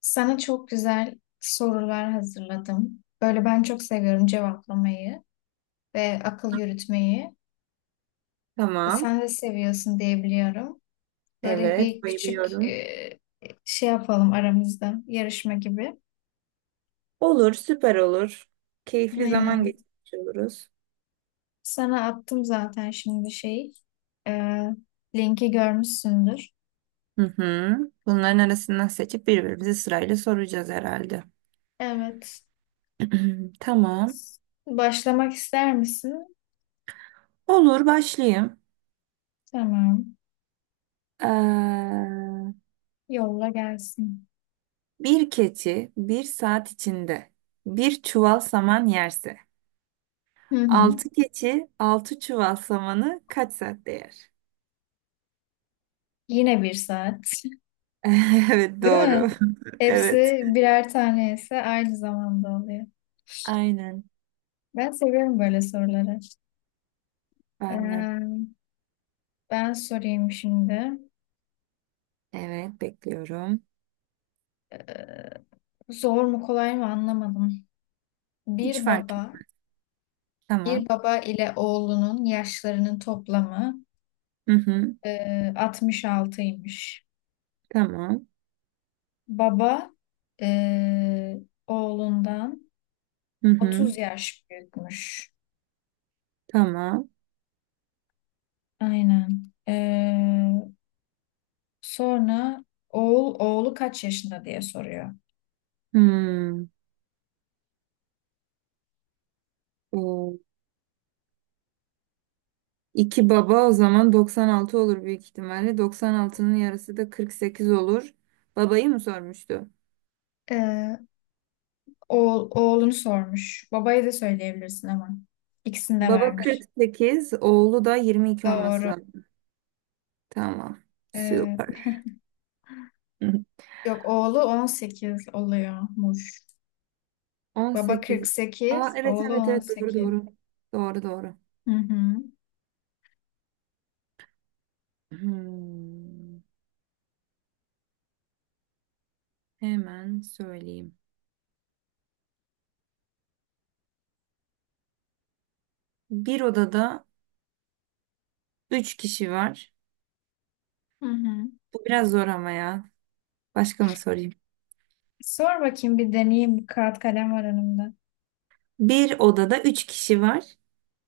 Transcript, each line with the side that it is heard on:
left: Sana çok güzel sorular hazırladım. Böyle ben çok seviyorum cevaplamayı ve akıl yürütmeyi.
right: Tamam.
left: Sen de seviyorsun diye biliyorum. Böyle
right: Evet.
left: bir küçük
right: Bayılıyorum.
left: şey yapalım aramızda yarışma gibi.
right: Olur, süper olur. Keyifli zaman
left: Aynen.
right: geçirmiş oluruz.
left: Sana attım zaten şimdi şey. E, Linki görmüşsündür.
right: Hı hı. Bunların arasından seçip birbirimize sırayla soracağız herhalde.
left: Evet.
right: Tamam.
left: Başlamak ister misin?
right: Olur başlayayım.
left: Tamam.
right: Ee,
left: Yolla gelsin.
right: bir keçi bir saat içinde bir çuval saman yerse,
left: Hı hı.
right: altı keçi altı çuval samanı kaç saatte yer?
left: Yine bir saat.
right: Evet
left: Değil
right: doğru.
left: mi?
right: Evet.
left: Hepsi birer tane ise aynı zamanda oluyor.
right: Aynen.
left: Ben seviyorum böyle soruları.
right: Ben de.
left: Ee, Ben sorayım şimdi.
right: Evet bekliyorum.
left: Zor mu kolay mı anlamadım.
right: Hiç
left: Bir
right: fark
left: baba,
right: Tamam.
left: Bir baba ile oğlunun yaşlarının toplamı
right: Hı hı.
left: 66'ymış.
right: Tamam.
left: Baba e, oğlundan
right: Hı hı.
left: 30 yaş büyükmüş.
right: Tamam.
left: Aynen. Sonra oğlu kaç yaşında diye soruyor.
right: Hmm. O, iki baba o zaman 96 olur büyük ihtimalle. 96'nın yarısı da 48 olur. Babayı mı sormuştu?
left: Ee, Oğul, oğlunu sormuş. Babaya da söyleyebilirsin ama. İkisini de
right: Baba
left: vermiş.
right: 48, oğlu da 22 olması
left: Doğru.
right: lazım. Tamam.
left: Ee,
right: Süper. Hı hı.
left: Yok, oğlu 18 oluyormuş. Baba
right: 18.
left: kırk
right: Aa,
left: sekiz,
right: evet
left: oğlu
right: evet evet, doğru
left: 18.
right: doğru. Doğru doğru.
left: Hı hı.
right: Hmm. Hemen söyleyeyim. Bir odada üç kişi var.
left: Hı hı.
right: Bu biraz zor ama ya. Başka mı sorayım?
left: Sor bakayım, bir deneyeyim. Bir kağıt kalem var önümde.
right: Bir odada üç kişi var.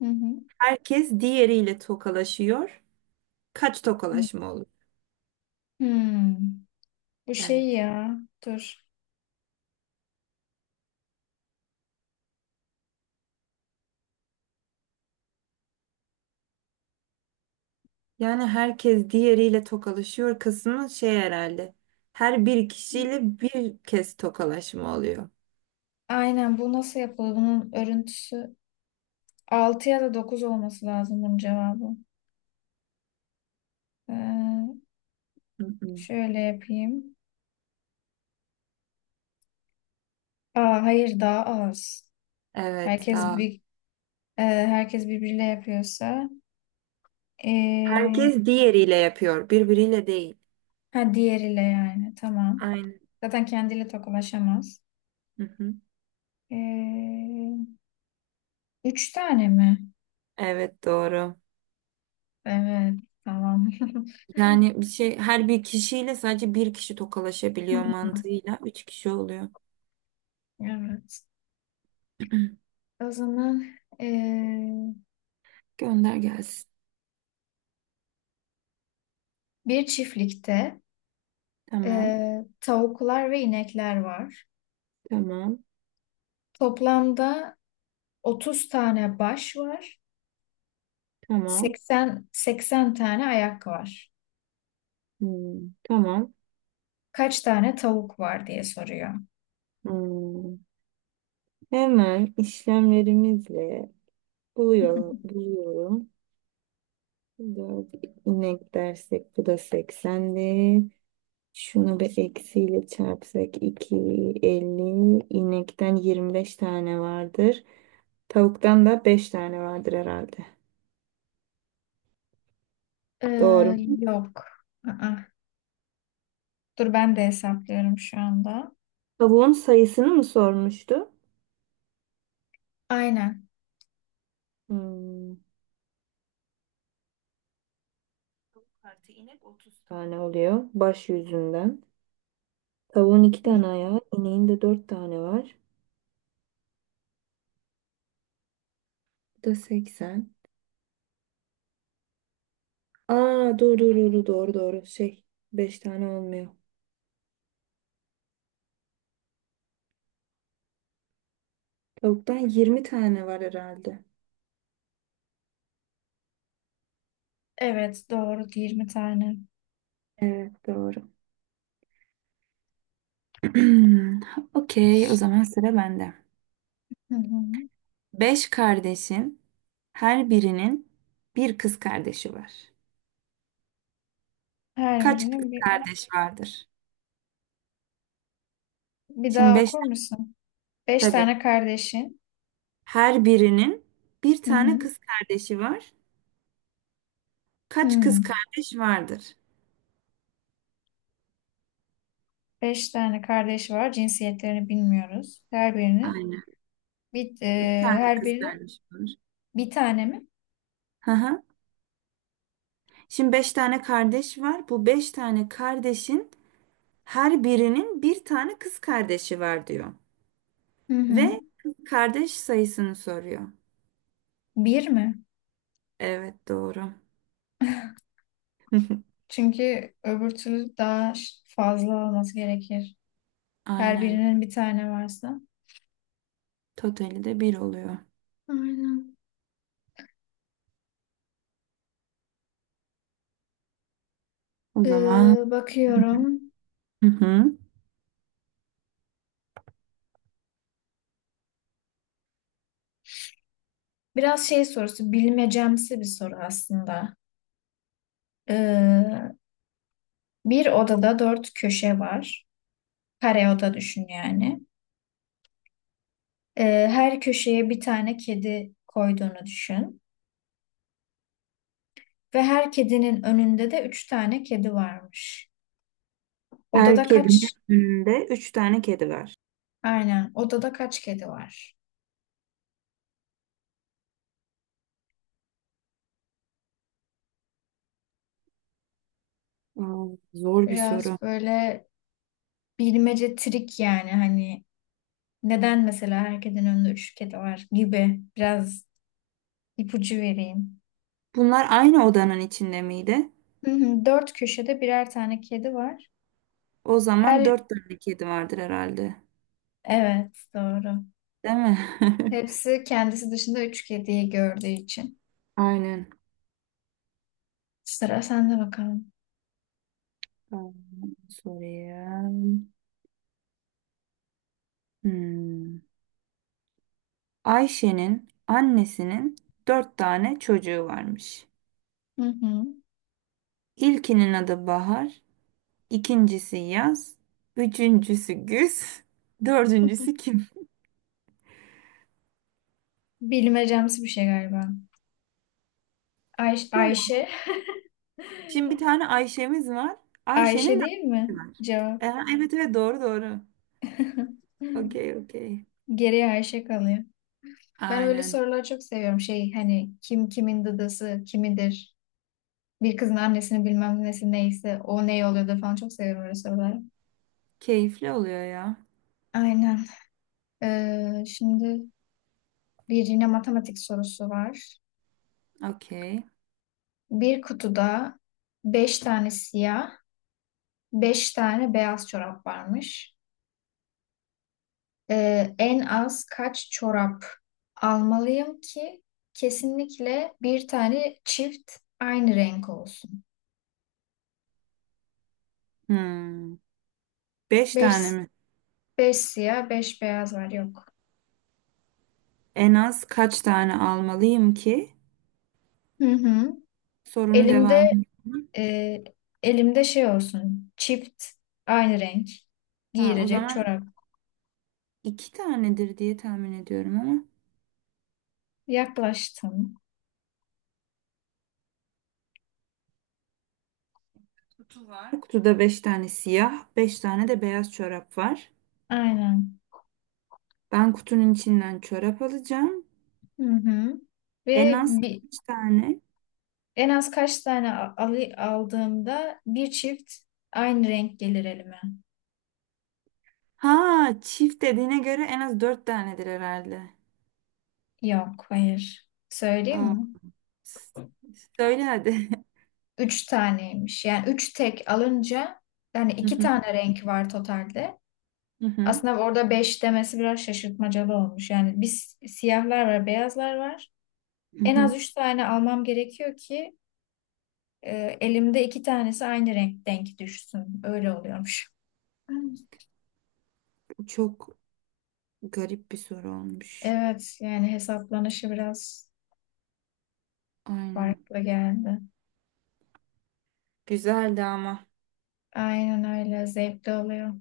left: Hı hı.
right: Herkes diğeriyle tokalaşıyor. Kaç
left: Hı.
right: tokalaşma olur?
left: Hmm. Bu şey
right: Evet.
left: ya. Dur.
right: Yani herkes diğeriyle tokalaşıyor kısmı şey herhalde. Her bir kişiyle bir kez tokalaşma oluyor.
left: Aynen, bu nasıl yapılır? Bunun örüntüsü 6 ya da 9 olması lazım bunun cevabı. Ee,
right: Hı hı.
left: Şöyle yapayım. Aa, hayır, daha az.
right: Evet
left: Herkes
right: daha.
left: bir Herkes birbiriyle yapıyorsa e,
right: Herkes diğeriyle yapıyor. Birbiriyle değil.
left: ha, diğeriyle, yani, tamam.
right: Aynen.
left: Zaten kendiyle tokalaşamaz.
right: Hı hı.
left: E, Üç tane mi?
right: Evet doğru.
left: Evet, tamam.
right: Yani bir şey her bir kişiyle sadece bir kişi tokalaşabiliyor
left: Hmm.
right: mantığıyla. Üç kişi oluyor.
left: Evet. O zaman e,
right: Gönder gelsin.
left: bir çiftlikte
right: Tamam.
left: tavuklar ve inekler var.
right: Tamam.
left: Toplamda 30 tane baş var.
right: Tamam.
left: Seksen tane ayak var.
right: Hmm, tamam.
left: Kaç tane tavuk var diye soruyor.
right: Hmm, Hemen işlemlerimizle buluyorum. buluyorum. 4 inek dersek bu da 80'di. Şunu bir eksiyle çarpsak 250. İnekten 25 tane vardır. Tavuktan da 5 tane vardır herhalde.
left: Ee,
right: Doğru.
left: Yok. Aa, dur, ben de hesaplıyorum şu anda.
right: Tavuğun sayısını mı sormuştu?
left: Aynen.
right: Hmm. Artı inek 30 tane oluyor baş yüzünden. Tavuğun iki
left: Hmm.
right: tane ayağı, ineğin de dört tane var. Da 80. Aa, doğru doğru doğru doğru. Şey 5 tane olmuyor. Tavuktan 20 tane var herhalde.
left: Evet, doğru, 20 tane.
right: Evet doğru. Okey, o zaman sıra bende.
left: Hı hı.
right: 5 kardeşin her birinin bir kız kardeşi var.
left: Her
right: Kaç kız
left: birini
right: kardeş vardır?
left: bir
right: Şimdi
left: daha okur
right: 5,
left: musun? Beş
right: tabii.
left: tane kardeşin.
right: Her birinin bir
left: Hı
right: tane
left: hı.
right: kız kardeşi var. Kaç kız
left: Hmm.
right: kardeş vardır?
left: Beş tane kardeş var. Cinsiyetlerini bilmiyoruz. Her birini
right: Aynen.
left: bir,
right: Bir
left: e,
right: tane
left: her
right: kız
left: biri
right: kardeş var.
left: bir tane mi?
right: Hı hı. Şimdi beş tane kardeş var. Bu beş tane kardeşin her birinin bir tane kız kardeşi var diyor.
left: Hı hı.
right: Ve kız kardeş sayısını soruyor.
left: Bir mi?
right: Evet doğru.
left: Çünkü öbür türlü daha fazla olması gerekir. Her
right: Aynen.
left: birinin bir tane varsa.
right: Totali de bir oluyor.
left: Aynen.
right: O zaman
left: Bakıyorum.
right: hı hı.
left: Biraz şey sorusu, bilmecemsi bir soru aslında. Ee, Bir odada dört köşe var. Kare oda düşün yani. Her köşeye bir tane kedi koyduğunu düşün. Ve her kedinin önünde de üç tane kedi varmış.
right: Her
left: Odada
right: kedinin
left: kaç?
right: önünde üç tane kedi var.
left: Aynen. Odada kaç kedi var?
right: Aa, zor bir soru.
left: Biraz böyle bilmece, trik yani, hani neden mesela her kedinin önünde üç kedi var gibi. Biraz ipucu vereyim.
right: Bunlar aynı odanın içinde miydi?
left: Hı hı. Dört köşede birer tane kedi var.
right: O zaman
left: Her
right: dört tane kedi vardır herhalde.
left: evet, doğru.
right: Değil mi?
left: Hepsi kendisi dışında üç kediyi gördüğü için.
right: Aynen.
left: Sıra sende bakalım.
right: Aa, sorayım. Hmm. Ayşe'nin annesinin dört tane çocuğu varmış.
left: Hı hı.
right: İlkinin adı Bahar, ikincisi Yaz, üçüncüsü Güz, dördüncüsü kim?
left: Bilmecemsi bir şey galiba. Ay,
right: Yok.
left: Ayşe.
right: Şimdi bir tane Ayşe'miz var.
left: Ayşe
right: Ayşe'nin de
left: değil mi?
right: annesi var.
left: Cevap.
right: Aha, evet evet, doğru doğru. Okey, okey.
left: Geriye Ayşe kalıyor. Ben öyle
right: Aynen.
left: soruları çok seviyorum. Şey, hani kim kimin dıdısı kimidir? Bir kızın annesini bilmem nesi neyse o ne oluyor da falan, çok seviyorum öyle soruları.
right: Keyifli oluyor ya.
left: Aynen. Şimdi bir yine matematik sorusu var.
right: Okey.
left: Bir kutuda beş tane siyah, beş tane beyaz çorap varmış. En az kaç çorap almalıyım ki kesinlikle bir tane çift aynı renk olsun?
right: Hmm. Beş tane
left: Beş,
right: mi?
left: Beş siyah, beş beyaz var. Yok.
right: En az kaç tane almalıyım ki?
left: Hı hı.
right: Sorunun
left: Elimde
right: devamı.
left: e, Elimde şey olsun. Çift, aynı renk,
right: Ha, o
left: giyilecek
right: zaman
left: çorap.
right: iki tanedir diye tahmin ediyorum ama.
left: Yaklaştım.
right: Kutu var. Kutuda 5 tane siyah, 5 tane de beyaz çorap var.
left: Aynen.
right: Ben kutunun içinden çorap alacağım.
left: Hı hı.
right: En
left: Ve
right: az
left: bir,
right: kaç tane?
left: En az kaç tane aldığımda bir çift aynı renk gelir elime.
right: Ha, çift dediğine göre en az 4 tanedir herhalde.
left: Yok, hayır. Söyleyeyim
right: Aa,
left: mi?
right: s- söyle hadi.
left: Üç taneymiş. Yani üç tek alınca, yani
right: Hı
left: iki
right: hı,
left: tane renk var totalde.
right: hı hı,
left: Aslında orada beş demesi biraz şaşırtmacalı olmuş. Yani biz, siyahlar var, beyazlar var.
right: hı
left: En az
right: hı.
left: üç tane almam gerekiyor ki elimde iki tanesi aynı renk denk düşsün. Öyle oluyormuş. Hmm.
right: Bu çok garip bir soru olmuş.
left: Evet, yani hesaplanışı biraz
right: Aynen.
left: farklı geldi.
right: Güzeldi ama.
left: Aynen, öyle zevkli oluyor.